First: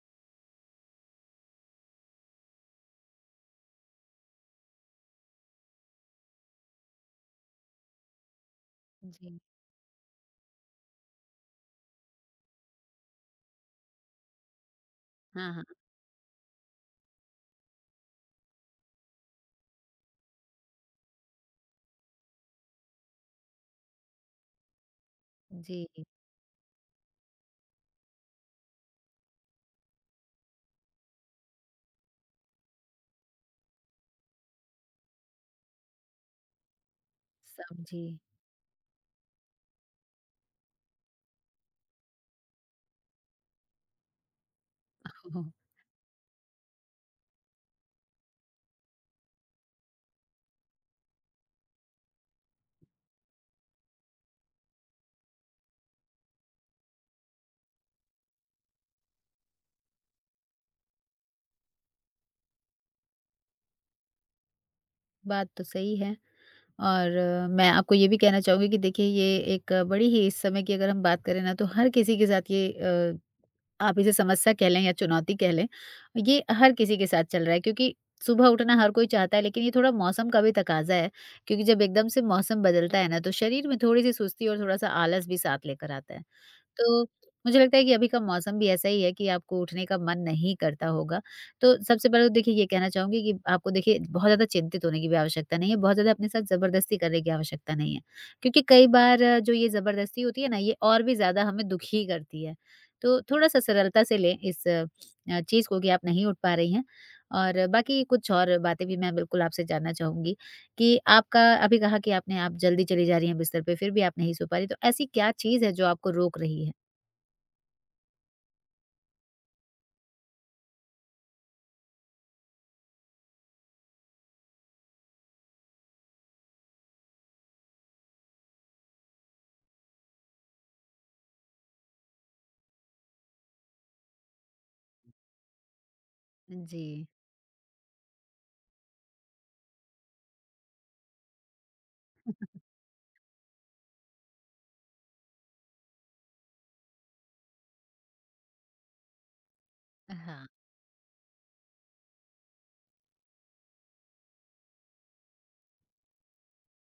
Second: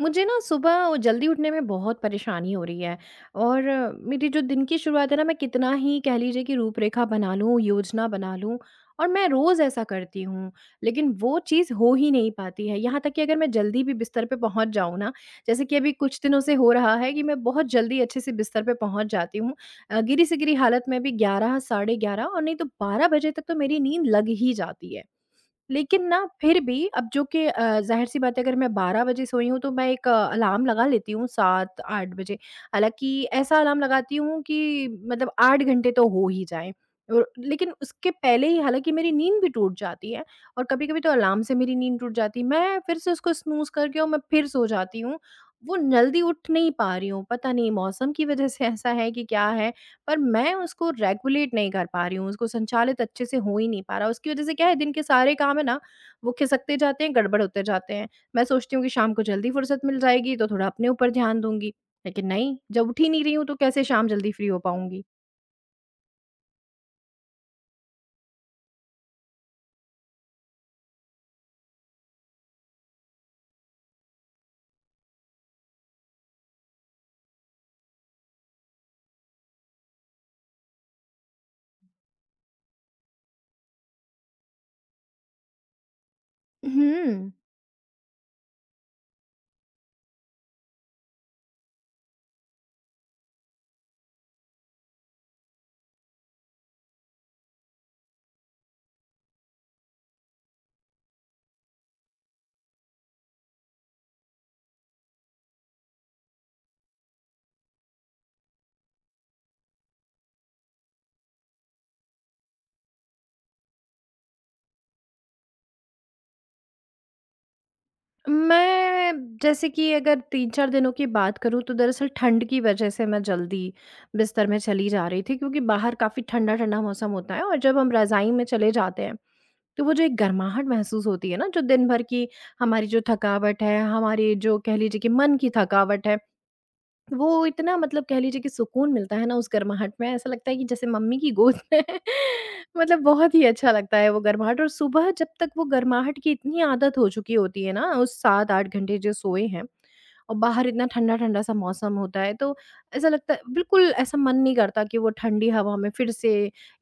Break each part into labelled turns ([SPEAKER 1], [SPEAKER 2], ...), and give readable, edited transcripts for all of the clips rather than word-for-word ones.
[SPEAKER 1] मुझे ना सुबह वो जल्दी उठने में बहुत परेशानी हो रही है। और मेरी जो दिन की शुरुआत है ना, मैं कितना ही कह लीजिए कि रूपरेखा बना लूँ, योजना बना लूँ और मैं
[SPEAKER 2] जी,
[SPEAKER 1] रोज़ ऐसा करती हूँ, लेकिन वो चीज़ हो ही नहीं पाती है। यहाँ तक कि अगर मैं जल्दी भी बिस्तर पे पहुँच जाऊँ ना,
[SPEAKER 2] हाँ,
[SPEAKER 1] जैसे
[SPEAKER 2] हाँ।
[SPEAKER 1] कि अभी कुछ दिनों से हो रहा है कि मैं बहुत जल्दी अच्छे से बिस्तर पे पहुँच जाती हूँ। गिरी से गिरी हालत में भी 11 साढ़े 11 और नहीं तो 12 बजे तक तो मेरी नींद लग ही जाती है।
[SPEAKER 2] जी,
[SPEAKER 1] लेकिन ना फिर भी अब जो कि ज़ाहिर-सी बात है, अगर मैं 12 बजे सोई हूँ तो मैं एक अलार्म लगा लेती हूँ 7-8 बजे। हालाँकि ऐसा अलार्म लगाती हूँ कि मतलब 8 घंटे तो हो ही जाएँ। और लेकिन
[SPEAKER 2] समझी।
[SPEAKER 1] उसके पहले ही हालाँकि मेरी नींद भी टूट जाती है और कभी-कभी तो अलार्म से मेरी नींद टूट जाती है। मैं फिर से उसको स्नूज़ करके और मैं फिर सो जाती हूँ।
[SPEAKER 2] ओह!
[SPEAKER 1] वो जल्दी उठ नहीं पा रही हूँ। पता नहीं मौसम की वज़ह से ऐसा है कि क्या है? पर मैं उसको रेगुलेट नहीं कर पा रही हूँ, उसको संचालित अच्छे से हो ही नहीं पा रहा। उसकी वज़ह से क्या है, दिन के सारे काम है ना, वो खिसकते जाते हैं, गड़बड़ होते जाते हैं। मैं सोचती हूँ कि शाम को जल्दी फ़ुर्सत मिल जाएगी तो थोड़ा अपने ऊपर ध्यान दूँगी, लेकिन नहीं, जब उठ ही नहीं रही हूँ तो कैसे शाम जल्दी फ्री हो पाऊँगी?
[SPEAKER 2] बात तो सही है। और मैं आपको ये भी कहना चाहूँगी कि देखिए ये एक बड़ी ही इस समय की अगर हम बात करें ना तो हर किसी के साथ ये आप इसे समस्या कह लें या चुनौती कह लें, ये हर किसी के साथ चल रहा है क्योंकि सुबह उठना हर कोई चाहता है लेकिन ये थोड़ा मौसम का भी तकाज़ा है क्योंकि जब एकदम से मौसम बदलता है ना तो शरीर में थोड़ी-सी सुस्ती और थोड़ा-सा आलस भी साथ लेकर आता है।
[SPEAKER 1] हुँ।
[SPEAKER 2] तो मुझे लगता है कि अभी का मौसम भी ऐसा ही है कि आपको उठने का मन नहीं करता होगा। तो सबसे पहले तो देखिए ये कहना चाहूँगी कि आपको देखिए बहुत ज़्यादा चिंतित होने की भी आवश्यकता नहीं है, बहुत ज़्यादा अपने साथ ज़बरदस्ती करने की आवश्यकता नहीं है। क्योंकि कई बार जो ये ज़बरदस्ती होती है ना ये और भी ज़्यादा हमें दुखी करती है। तो थोड़ा-सा सरलता से लें इस चीज़ को कि आप नहीं उठ पा रही हैं। और बाकी कुछ और बातें भी मैं बिल्कुल आपसे जानना चाहूँगी कि आपका अभी कहा कि आपने आप जल्दी चली जा रही हैं बिस्तर पे, फिर भी आप नहीं सो पा रही, तो ऐसी क्या चीज़ है जो आपको रोक रही है?
[SPEAKER 1] मैं जैसे कि अगर 3-4 दिनों की बात करूँ तो दरअसल ठंड की वज़ह से मैं जल्दी बिस्तर में चली जा रही थी क्योंकि बाहर काफ़ी ठंडा-ठंडा मौसम होता है और जब हम रज़ाई में चले जाते हैं तो वो जो एक गर्माहट महसूस होती है ना, जो दिन भर की हमारी जो थकावट है, हमारी जो, कह लीजिए कि, मन की थकावट है,
[SPEAKER 2] जी,
[SPEAKER 1] वो इतना, मतलब कह लीजिए कि सुकून मिलता है ना उस गर्माहट में। ऐसा लगता है कि जैसे मम्मी की गोद में मतलब बहुत ही अच्छा लगता है वो गर्माहट। और सुबह जब तक वो गर्माहट की इतनी आदत हो चुकी होती है ना, उस 7-8 घंटे जो सोए हैं और
[SPEAKER 2] हाँ,
[SPEAKER 1] बाहर इतना ठंडा-ठंडा सा मौसम होता है, तो ऐसा लगता है, बिल्कुल ऐसा मन नहीं करता कि वो ठंडी हवा में फिर से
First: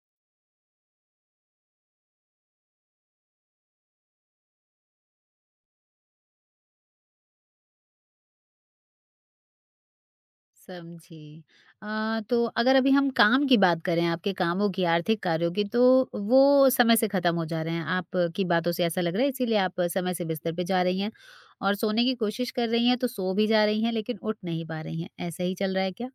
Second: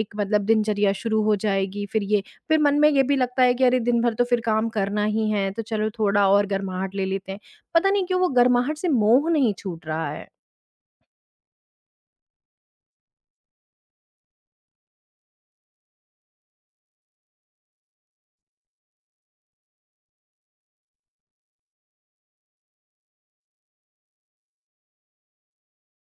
[SPEAKER 1] एक, मतलब दिनचर्या शुरू हो जाएगी। फिर मन में ये भी लगता है कि अरे दिन भर तो फिर काम करना ही है, तो चलो थोड़ा और गर्माहट ले लेते हैं। पता नहीं क्यों वो गर्माहट से मोह नहीं छूट रहा है।
[SPEAKER 2] समझी। तो अगर अभी हम काम की बात करें, आपके कामों की, आर्थिक कार्यों की, तो वो समय से ख़त्म हो जा रहे हैं। आपकी बातों से ऐसा लग रहा है, इसीलिए आप समय से बिस्तर पे जा रही हैं और सोने की कोशिश कर रही हैं, तो सो भी जा रही हैं, लेकिन उठ नहीं पा रही हैं। ऐसा ही चल रहा है क्या?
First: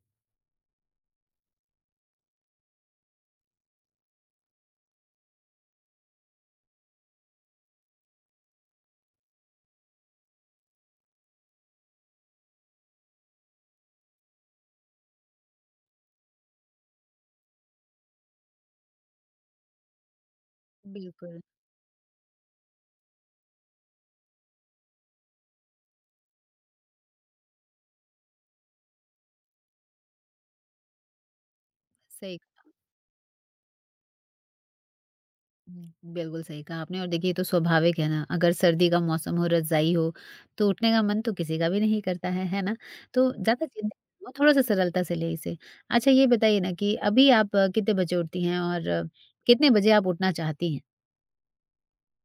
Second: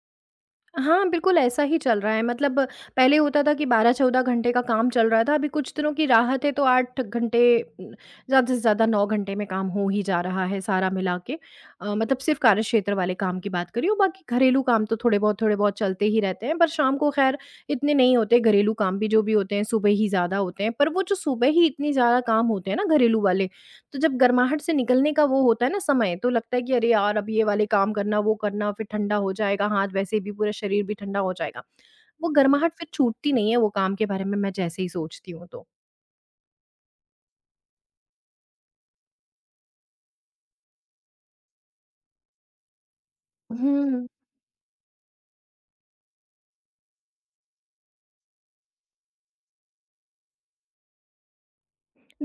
[SPEAKER 1] हाँ, बिल्कुल ऐसा ही चल रहा है। मतलब पहले होता था कि 12-14 घंटे का काम चल रहा था, अभी कुछ दिनों की राहत है तो 8 घंटे, उम, ज़्यादा से ज़्यादा 9 घंटे में काम हो ही जा रहा है सारा मिला के। मतलब सिर्फ़ कार्यक्षेत्र वाले काम की बात कर रही हूँ, बाकी घरेलू काम तो थोड़े बहुत चलते ही रहते हैं, पर शाम को खैर इतने नहीं होते, घरेलू काम भी जो भी होते हैं सुबह ही ज़्यादा होते हैं। पर वो जो
[SPEAKER 2] बिल्कुल,
[SPEAKER 1] सुबह ही इतनी ज़्यादा काम होते हैं ना घरेलू वाले, तो जब गर्माहट से निकलने का वो होता है ना समय, तो लगता है कि अरे यार! अब ये वाले काम करना, वो करना, फिर ठंडा हो जाएगा हाथ, वैसे भी पूरा शरीर भी ठंडा हो जाएगा। वो
[SPEAKER 2] सही।
[SPEAKER 1] गर्माहट फिर छूटती नहीं है, वो काम के बारे में मैं जैसे ही सोचती हूँ तो।
[SPEAKER 2] बिल्कुल सही कहा आपने। और देखिए ये तो स्वाभाविक है ना, अगर सर्दी का मौसम हो, रज़ाई हो, तो उठने का मन तो किसी का भी नहीं करता है ना? तो ज़्यादा चिंतित
[SPEAKER 1] हुँ।
[SPEAKER 2] ना हो, थोड़ा-सा सरलता से लें इसे। अच्छा ये बताइए ना कि अभी आप कितने बजे उठती हैं और कितने बजे आप उठना चाहती हैं?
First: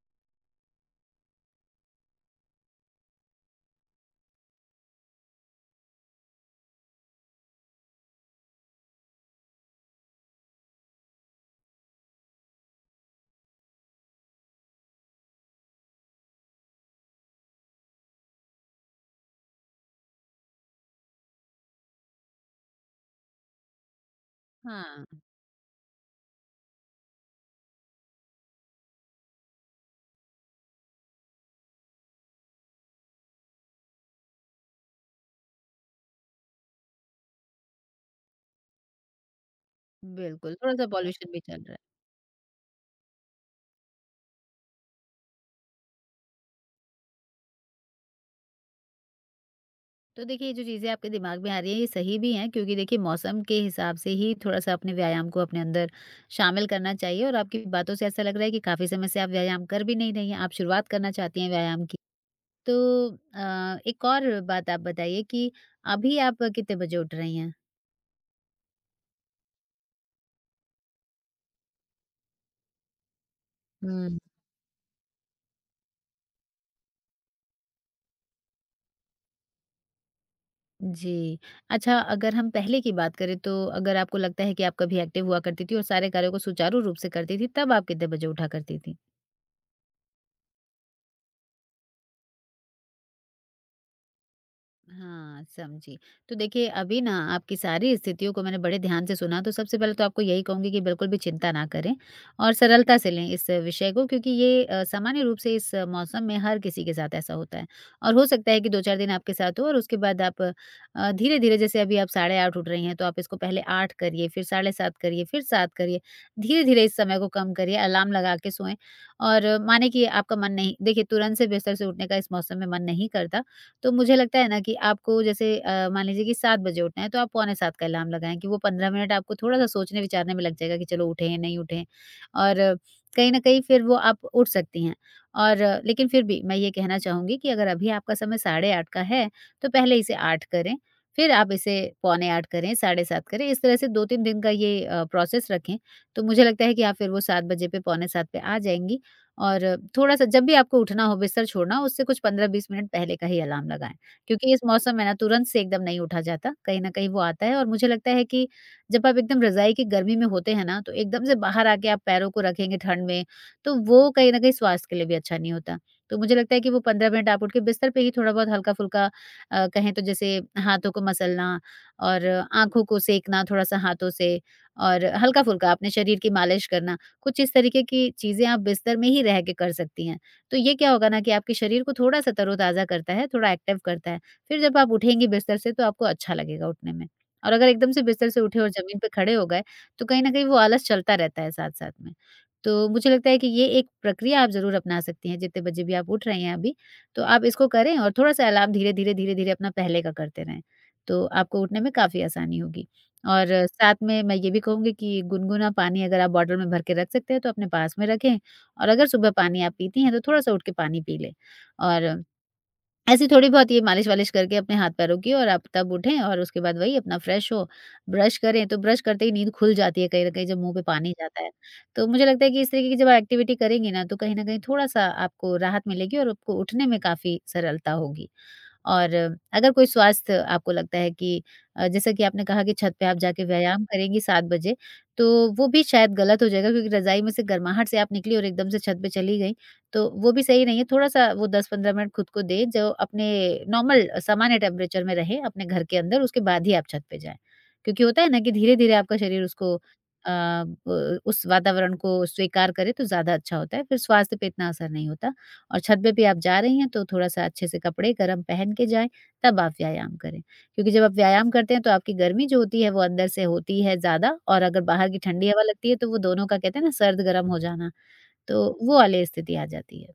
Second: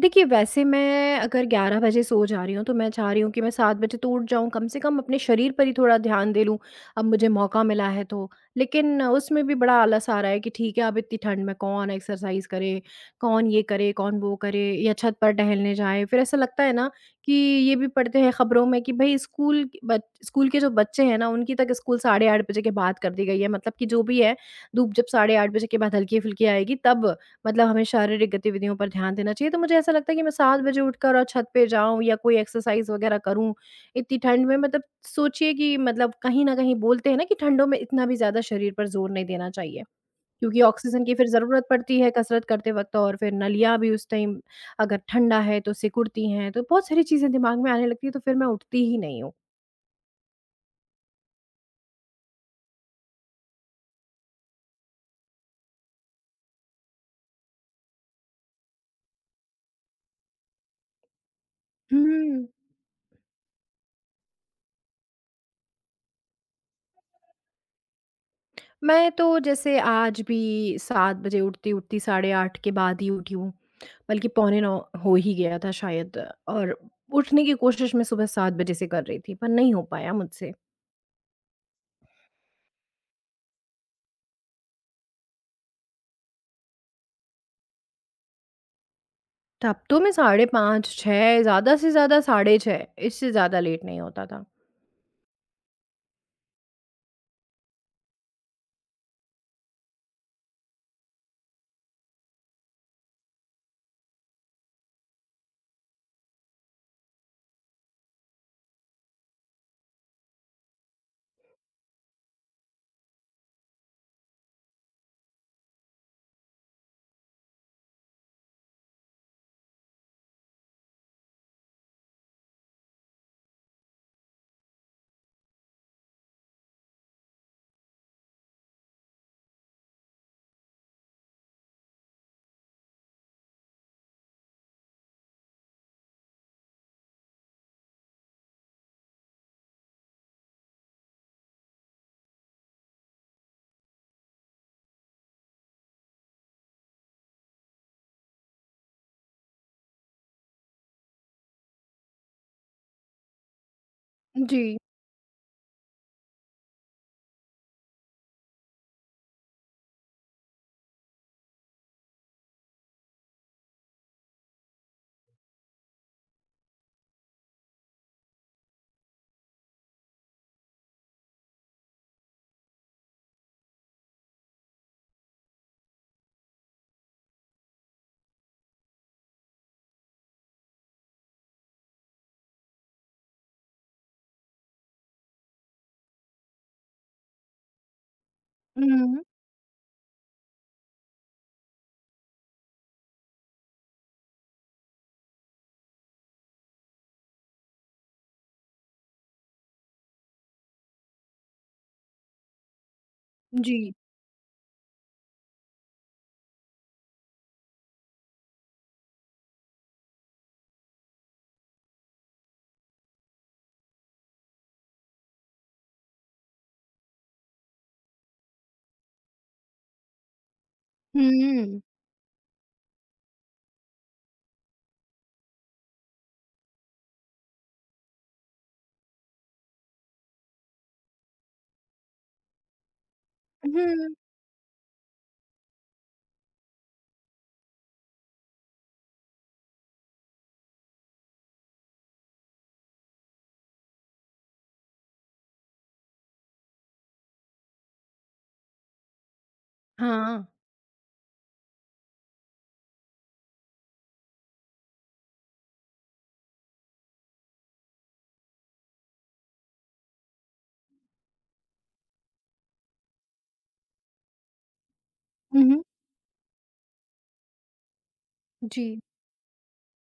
[SPEAKER 1] देखिए, वैसे मैं अगर 11 बजे सो जा रही हूँ, तो मैं चाह रही हूँ कि मैं 7 बजे तो उठ जाऊँ, कम से कम अपने शरीर पर ही थोड़ा ध्यान दे लूँ, अब मुझे मौका मिला है तो। लेकिन उसमें भी बड़ा आलस आ रहा है कि ठीक है, अब इतनी ठंड में कौन एक्सरसाइज़ करे, कौन ये करे, कौन वो करे या छत पर टहलने जाए। फिर ऐसा लगता है ना कि ये भी पढ़ते हैं खबरों में कि भई स्कूल के जो बच्चे हैं ना, उनकी तक स्कूल साढ़े 8 बजे के बाद कर दी गई है। मतलब कि जो भी है, धूप जब
[SPEAKER 2] हाँ,
[SPEAKER 1] साढ़े 8 बजे के बाद हल्की-फुल्की आएगी, तब मतलब हमें शारीरिक गतिविधियों पर ध्यान देना चाहिए, तो मुझे ऐसा लगता है कि मैं 7 बजे उठकर और छत पे जाऊँ या कोई एक्सरसाइज़ वग़ैरह करूँ, इतनी ठंड में, मतलब सोचिए कि, मतलब कहीं न कहीं बोलते हैं ना कि ठंडों में इतना भी ज़्यादा शरीर पर ज़ोर नहीं देना चाहिए,
[SPEAKER 2] बिल्कुल,
[SPEAKER 1] क्योंकि
[SPEAKER 2] थोड़ा-सा
[SPEAKER 1] ऑक्सीजन की फिर
[SPEAKER 2] पॉल्यूशन भी चल
[SPEAKER 1] ज़रूरत
[SPEAKER 2] रहा है।
[SPEAKER 1] पड़ती है कसरत करते वक़्त और फिर नलियाँ भी उस टाइम अगर ठंडा है तो सिकुड़ती हैं, तो बहुत सारी चीज़ें दिमाग में आने लगती हैं, तो फिर मैं उठती ही नहीं हूँ।
[SPEAKER 2] तो देखिए ये जो चीज़ें आपके दिमाग में आ रही हैं, ये सही भी हैं क्योंकि देखिए मौसम के हिसाब से ही थोड़ा-सा अपने व्यायाम को अपने अंदर शामिल करना चाहिए और आपकी बातों से ऐसा लग रहा है कि काफ़ी समय से आप व्यायाम कर भी नहीं रही हैं, आप शुरुआत करना चाहती हैं व्यायाम की।
[SPEAKER 1] हुँ।
[SPEAKER 2] तो एक और बात आप बताइए कि अभी आप कितने बजे उठ रही हैं?
[SPEAKER 1] मैं तो जैसे आज भी 7 बजे उठती-उठती 8:30 के बाद ही उठी हूँ।
[SPEAKER 2] हुँ।
[SPEAKER 1] बल्कि पौने 9 हो ही गया था शायद और उठने की कोशिश मैं सुबह 7 बजे से कर रही थी, पर नहीं हो पाया मुझसे।
[SPEAKER 2] जी। अच्छा अगर हम पहले की बात करें तो अगर आपको लगता है कि आप कभी एक्टिव हुआ करती थी और सारे कार्यों को सुचारू रूप से करती थी, तब आप कितने बजे उठा करती थी?
[SPEAKER 1] तब तो मैं 5:30, 6, ज़्यादा से ज़्यादा 6:30, इससे ज़्यादा लेट नहीं होता था।
[SPEAKER 2] हाँ, समझी। तो देखिए अभी ना आपकी सारी स्थितियों को मैंने बड़े ध्यान से सुना तो सबसे पहले तो आपको यही कहूँगी कि बिल्कुल भी चिंता ना करें और सरलता से लें इस विषय को क्योंकि ये सामान्य रूप से इस मौसम में हर किसी के साथ ऐसा होता है। और हो सकता है कि 2-4 दिन आपके साथ हो और उसके बाद आप धीरे-धीरे जैसे अभी आप 8:30 उठ रही हैं तो आप इसको पहले 8 करिए, फिर 7:30 करिए, फिर 7 करिए। धीरे-धीरे इस समय को कम करिए, अलार्म लगा के सोएँ। और माने कि आपका मन नहीं, देखिए तुरंत से बिस्तर से उठने का इस मौसम में मन नहीं करता, तो मुझे लगता है ना कि आपको जैसे मान लीजिए कि 7 बजे उठना है तो आप पौने 7 का अलार्म लगाएँ कि वो 15 मिनट आपको थोड़ा-सा सोचने विचारने में लग जाएगा कि चलो उठे हैं, नहीं उठे हैं और कहीं न कहीं फिर वो आप उठ सकती हैं। और लेकिन फिर भी मैं ये कहना चाहूँगी कि अगर अभी आपका समय साढ़े 8 का है तो पहले इसे 8 करें, फिर आप इसे पौने 8 करें, साढ़े 7 करें, इस तरह से 2-3 दिन का ये प्रोसेस रखें। तो मुझे लगता है कि आप फिर वो 7 बजे पे, पौने 7 पे आ जाएँगी और थोड़ा-सा जब भी आपको उठना हो, बिस्तर छोड़ना हो, उससे कुछ 15-20 मिनट पहले का ही अलार्म लगाएँ। क्योंकि इस
[SPEAKER 1] जी।
[SPEAKER 2] मौसम में ना तुरंत से एकदम नहीं उठा जाता, कहीं न कहीं वो आता है और मुझे लगता है कि जब आप एकदम रज़ाई की गर्मी में होते हैं ना, तो एकदम से बाहर आके आप पैरों को रखेंगे ठंड में, तो वो कहीं न कहीं स्वास्थ्य के लिए भी अच्छा नहीं होता। तो मुझे लगता है कि वो 15 मिनट आप उठ के बिस्तर पे ही थोड़ा बहुत हल्का-फुल्का कहें तो जैसे हाथों को मसलना और आँखों को सेकना थोड़ा-सा हाथों से और हल्का-फुल्का अपने शरीर की मालिश करना। कुछ इस तरीके की चीज़ें आप बिस्तर में ही रह के कर सकती हैं। तो ये क्या होगा ना कि आपके शरीर को थोड़ा-सा तरोताज़ा करता है, थोड़ा एक्टिव करता है। फिर जब आप उठेंगी बिस्तर से तो आपको अच्छा लगेगा उठने में। और अगर एकदम से बिस्तर से उठे और ज़मीन पे
[SPEAKER 1] हुँ,
[SPEAKER 2] खड़े हो गए, तो कहीं न कहीं वो आलस चलता रहता है साथ-साथ में। तो मुझे लगता है कि ये एक प्रक्रिया आप ज़रूर अपना सकती हैं, जितने बजे भी आप उठ रही हैं अभी, तो आप इसको करें और थोड़ा-सा अलार्म धीरे-धीरे, धीरे-धीरे अपना पहले का करते रहें। तो आपको उठने में काफ़ी आसानी होगी। और
[SPEAKER 1] जी।
[SPEAKER 2] साथ में मैं ये भी कहूँगी कि गुनगुना पानी अगर आप बॉटल में भर के रख सकते हैं तो अपने पास में रखें। और अगर सुबह पानी आप पीती हैं तो थोड़ा-सा उठ के पानी पी लें। और ऐसी थोड़ी बहुत ये मालिश-वालिश करके अपने हाथ-पैरों की और आप तब उठें और उसके बाद वही अपना फ्रेश हो, ब्रश करें तो ब्रश करते ही नींद खुल जाती है कहीं न कहीं जब मुँह पे पानी जाता है।
[SPEAKER 1] हुँ।
[SPEAKER 2] तो मुझे लगता है कि इस तरीके की जब आप एक्टिविटी करेंगी ना तो कहीं न कहीं थोड़ा-सा आपको राहत मिलेगी और आपको उठने में काफ़ी सरलता होगी। और अगर कोई स्वास्थ्य आपको लगता है कि जैसा कि आपने कहा कि छत पे आप जाके व्यायाम
[SPEAKER 1] हुँ।
[SPEAKER 2] करेंगी 7 बजे, तो वो भी शायद गलत हो जाएगा क्योंकि रज़ाई में से गर्माहट से आप निकली और एकदम से छत पे चली गई, तो वो भी सही नहीं है। थोड़ा-सा वो 10-15 मिनट खुद को दें जो अपने नॉर्मल सामान्य टेम्परेचर में रहे अपने घर के अंदर, उसके बाद ही आप छत पे जाएँ। क्योंकि होता है ना कि धीरे-धीरे आपका शरीर उसको अ,
[SPEAKER 1] हाँ।
[SPEAKER 2] ब उस वातावरण को स्वीकार करे तो ज़्यादा अच्छा होता है, फिर स्वास्थ्य पे इतना असर नहीं होता। और छत पे भी आप जा रही हैं तो थोड़ा-सा अच्छे से कपड़े गर्म पहन के जाएँ, तब आप व्यायाम करें। क्योंकि जब आप व्यायाम करते हैं तो आपकी गर्मी जो होती है वो अंदर से होती है ज़्यादा और अगर बाहर की ठंडी
[SPEAKER 1] हुँ,
[SPEAKER 2] हवा
[SPEAKER 1] हुँ।
[SPEAKER 2] लगती है तो वो दोनों का कहते हैं ना सर्द गर्म हो जाना, तो वो
[SPEAKER 1] जी।
[SPEAKER 2] वाली स्थिति आ जाती है।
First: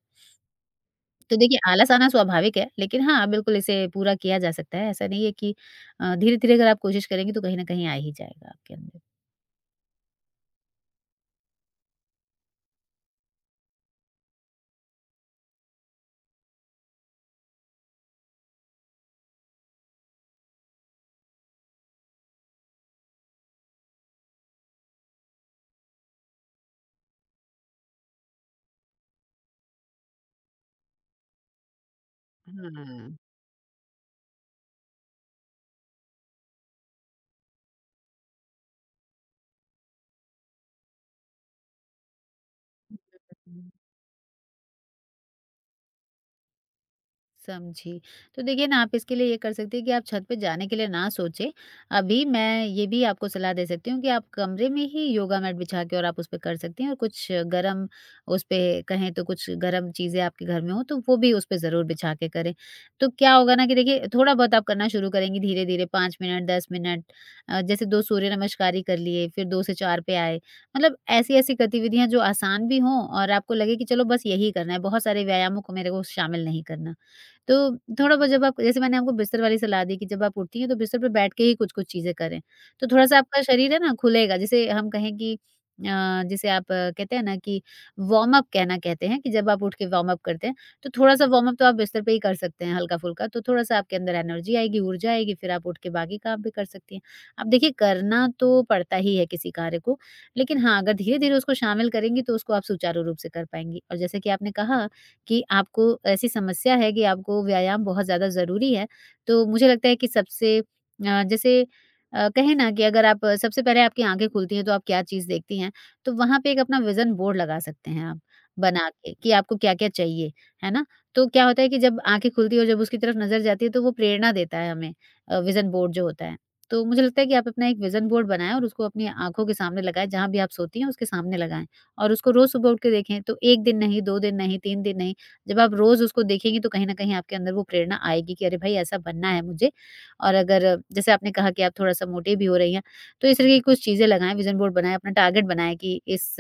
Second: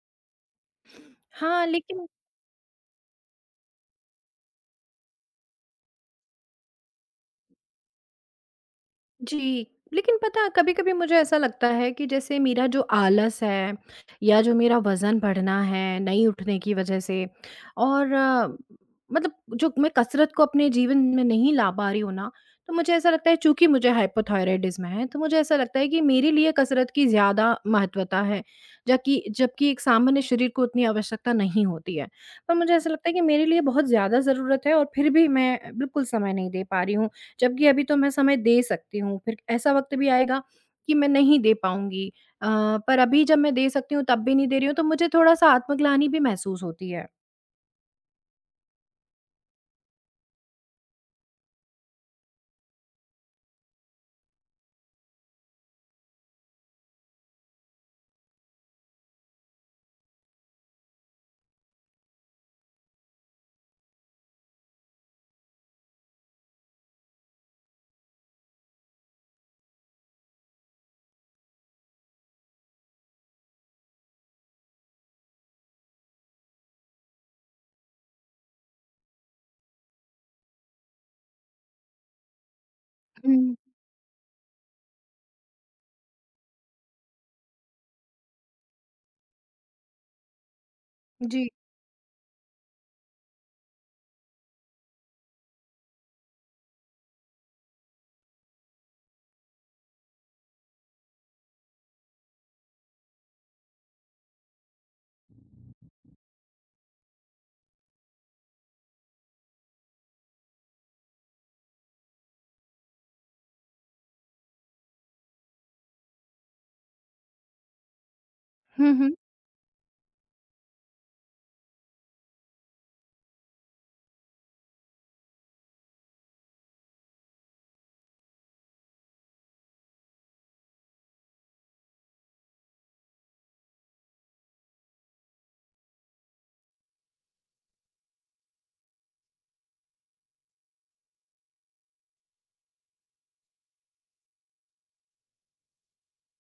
[SPEAKER 2] तो देखिए
[SPEAKER 1] हाँ,
[SPEAKER 2] आलस
[SPEAKER 1] लेकिन
[SPEAKER 2] आना स्वाभाविक है, लेकिन हाँ, बिल्कुल इसे पूरा किया जा सकता है। ऐसा नहीं है कि धीरे-धीरे अगर आप कोशिश करेंगी तो कहीं न कहीं आ ही जाएगा आपके अंदर।
[SPEAKER 1] जी, लेकिन पता है कभी-कभी मुझे ऐसा लगता है कि जैसे मेरा जो आलस है या जो मेरा वज़न बढ़ना है नहीं उठने की वज़ह से और मतलब जो मैं कसरत को अपने जीवन में नहीं ला पा रही हूँ ना, तो मुझे ऐसा लगता है, चूँकि मुझे हाइपोथायरायडिज़्म है, तो मुझे ऐसा लगता है कि मेरे लिए कसरत की ज़्यादा महत्वता है, जबकि जबकि एक सामान्य शरीर को उतनी आवश्यकता नहीं होती है। पर मुझे ऐसा लगता है कि मेरे लिए बहुत ज़्यादा ज़रूरत है और फिर भी मैं बिल्कुल समय नहीं दे पा रही हूँ। जबकि अभी तो मैं समय दे सकती हूँ, फिर ऐसा वक़्त भी आएगा कि मैं नहीं दे पाऊँगी। अ, पर अभी जब मैं दे सकती हूँ तब भी नहीं दे रही हूँ, तो मुझे थोड़ा-सा आत्मग्लानि भी महसूस होती है।
[SPEAKER 2] समझी। तो देखिए ना आप इसके लिए ये कर सकती हैं कि आप छत पे जाने के लिए ना सोचें। अभी मैं ये भी आपको सलाह दे सकती हूँ कि आप कमरे में ही योगा मैट बिछा के और आप उसपे कर सकती हैं और कुछ गरम उसपे कहें तो कुछ गरम चीज़ें आपके घर में हो तो वो भी उसपे ज़रूर बिछा के करें। तो क्या होगा ना कि देखिए थोड़ा बहुत आप करना शुरू करेंगी धीरे-धीरे 5 मिनट, 10 मिनट, जैसे 2 सूर्य नमस्कारी कर लिए, फिर 2 से 4 पे आए। मतलब ऐसी-ऐसी गतिविधियाँ जो आसान भी हों और आपको लगे कि चलो बस यही करना है, बहुत सारे व्यायामों को मेरे को शामिल नहीं करना। तो थोड़ा बहुत जब आप जैसे मैंने आपको बिस्तर वाली सलाह दी कि जब आप उठती हैं तो बिस्तर पे बैठ के ही कुछ-कुछ चीज़ें करें, तो थोड़ा-सा आपका
[SPEAKER 1] हुँ,
[SPEAKER 2] शरीर है ना खुलेगा। जैसे हम कहें कि जिसे आप कहते हैं ना कि वार्म अप कहना कहते हैं कि जब आप उठ के वार्म अप करते हैं, तो थोड़ा-सा
[SPEAKER 1] जी।
[SPEAKER 2] वार्म अप तो आप बिस्तर पे ही कर सकते हैं हल्का-फुल्का, तो थोड़ा-सा आपके अंदर एनर्जी आएगी, ऊर्जा आएगी, फिर आप उठ के बाकी काम भी कर सकती हैं। अब देखिए करना तो पड़ता ही है किसी कार्य को, लेकिन हाँ, अगर धीरे-धीरे उसको शामिल करेंगी तो उसको आप सुचारू रूप से कर पाएँगी। और जैसे कि आपने कहा कि आपको ऐसी समस्या है कि आपको व्यायाम बहुत ज़्यादा ज़रूरी है, तो मुझे लगता है कि सबसे जैसे कहें ना कि अगर आप सबसे पहले आपकी आँखें खुलती हैं, तो आप क्या चीज़ देखती हैं, तो वहाँ पे एक अपना विज़न बोर्ड लगा सकते हैं आप, बना
[SPEAKER 1] हुँ, हुँ।
[SPEAKER 2] के कि आपको क्या-क्या चाहिए, है ना? तो क्या होता है कि जब आँखें खुलती है और जब उसकी तरफ नज़र जाती है, तो वो प्रेरणा देता है हमें विज़न बोर्ड जो होता है। तो मुझे लगता है कि आप अपना एक विज़न बोर्ड बनाएँ और उसको अपनी आँखों के सामने लगाएँ, जहाँ भी आप सोती हैं, उसके सामने लगाएँ और उसको रोज़ सुबह उठ के देखें, तो 1 दिन नहीं, 2 दिन नहीं, 3 दिन नहीं, जब आप रोज़ उसको देखेंगी तो कहीं न कहीं आपके अंदर वो प्रेरणा आएगी कि अरे भाई ऐसा बनना है मुझे। और अगर जैसे आपने कहा कि आप थोड़ा-सा मोटे भी हो रही हैं, तो इस तरह की कुछ चीज़ें लगाएँ, विज़न बोर्ड बनाएँ, अपना टारगेट बनाएँ कि इस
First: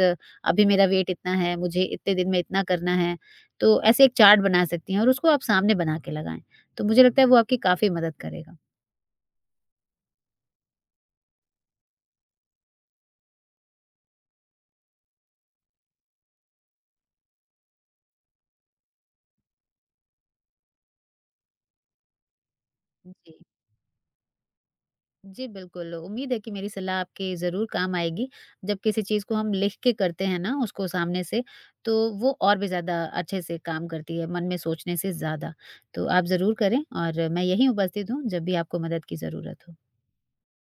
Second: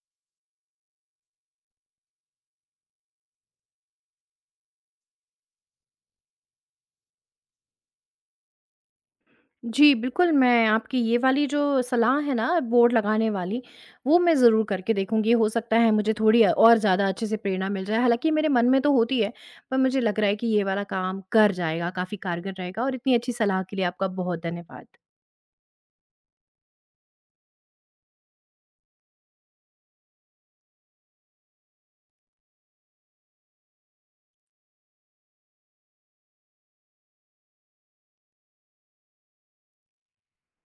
[SPEAKER 2] अभी मेरा वेट इतना है, मुझे इतने दिन में इतना करना है। तो ऐसे एक चार्ट बना सकती हैं और उसको आप सामने बना के लगाएँ। तो मुझे लगता है वो आपकी काफ़ी मदद करेगा।
[SPEAKER 1] जी, बिल्कुल, मैं आपकी ये वाली जो सलाह है ना बोर्ड लगाने वाली, वो मैं ज़रूर करके देखूँगी। हो सकता है मुझे थोड़ी और ज़्यादा अच्छे से प्रेरणा मिल जाए। हालाँकि मेरे मन में तो होती है, पर मुझे लग रहा है कि ये वाला काम कर जाएगा, काफ़ी कारगर रहेगा और इतनी अच्छी
[SPEAKER 2] जी।
[SPEAKER 1] सलाह के लिए आपका बहुत धन्यवाद।
[SPEAKER 2] जी, बिल्कुल। उम्मीद है कि मेरी सलाह आपके ज़रूर काम आएगी। जब किसी चीज़ को हम लिख के करते हैं ना उसको सामने से, तो वो और भी ज़्यादा अच्छे से काम करती है, मन में सोचने से ज़्यादा। तो आप ज़रूर करें और मैं यहीं उपस्थित हूँ, जब भी आपको मदद की ज़रूरत हो।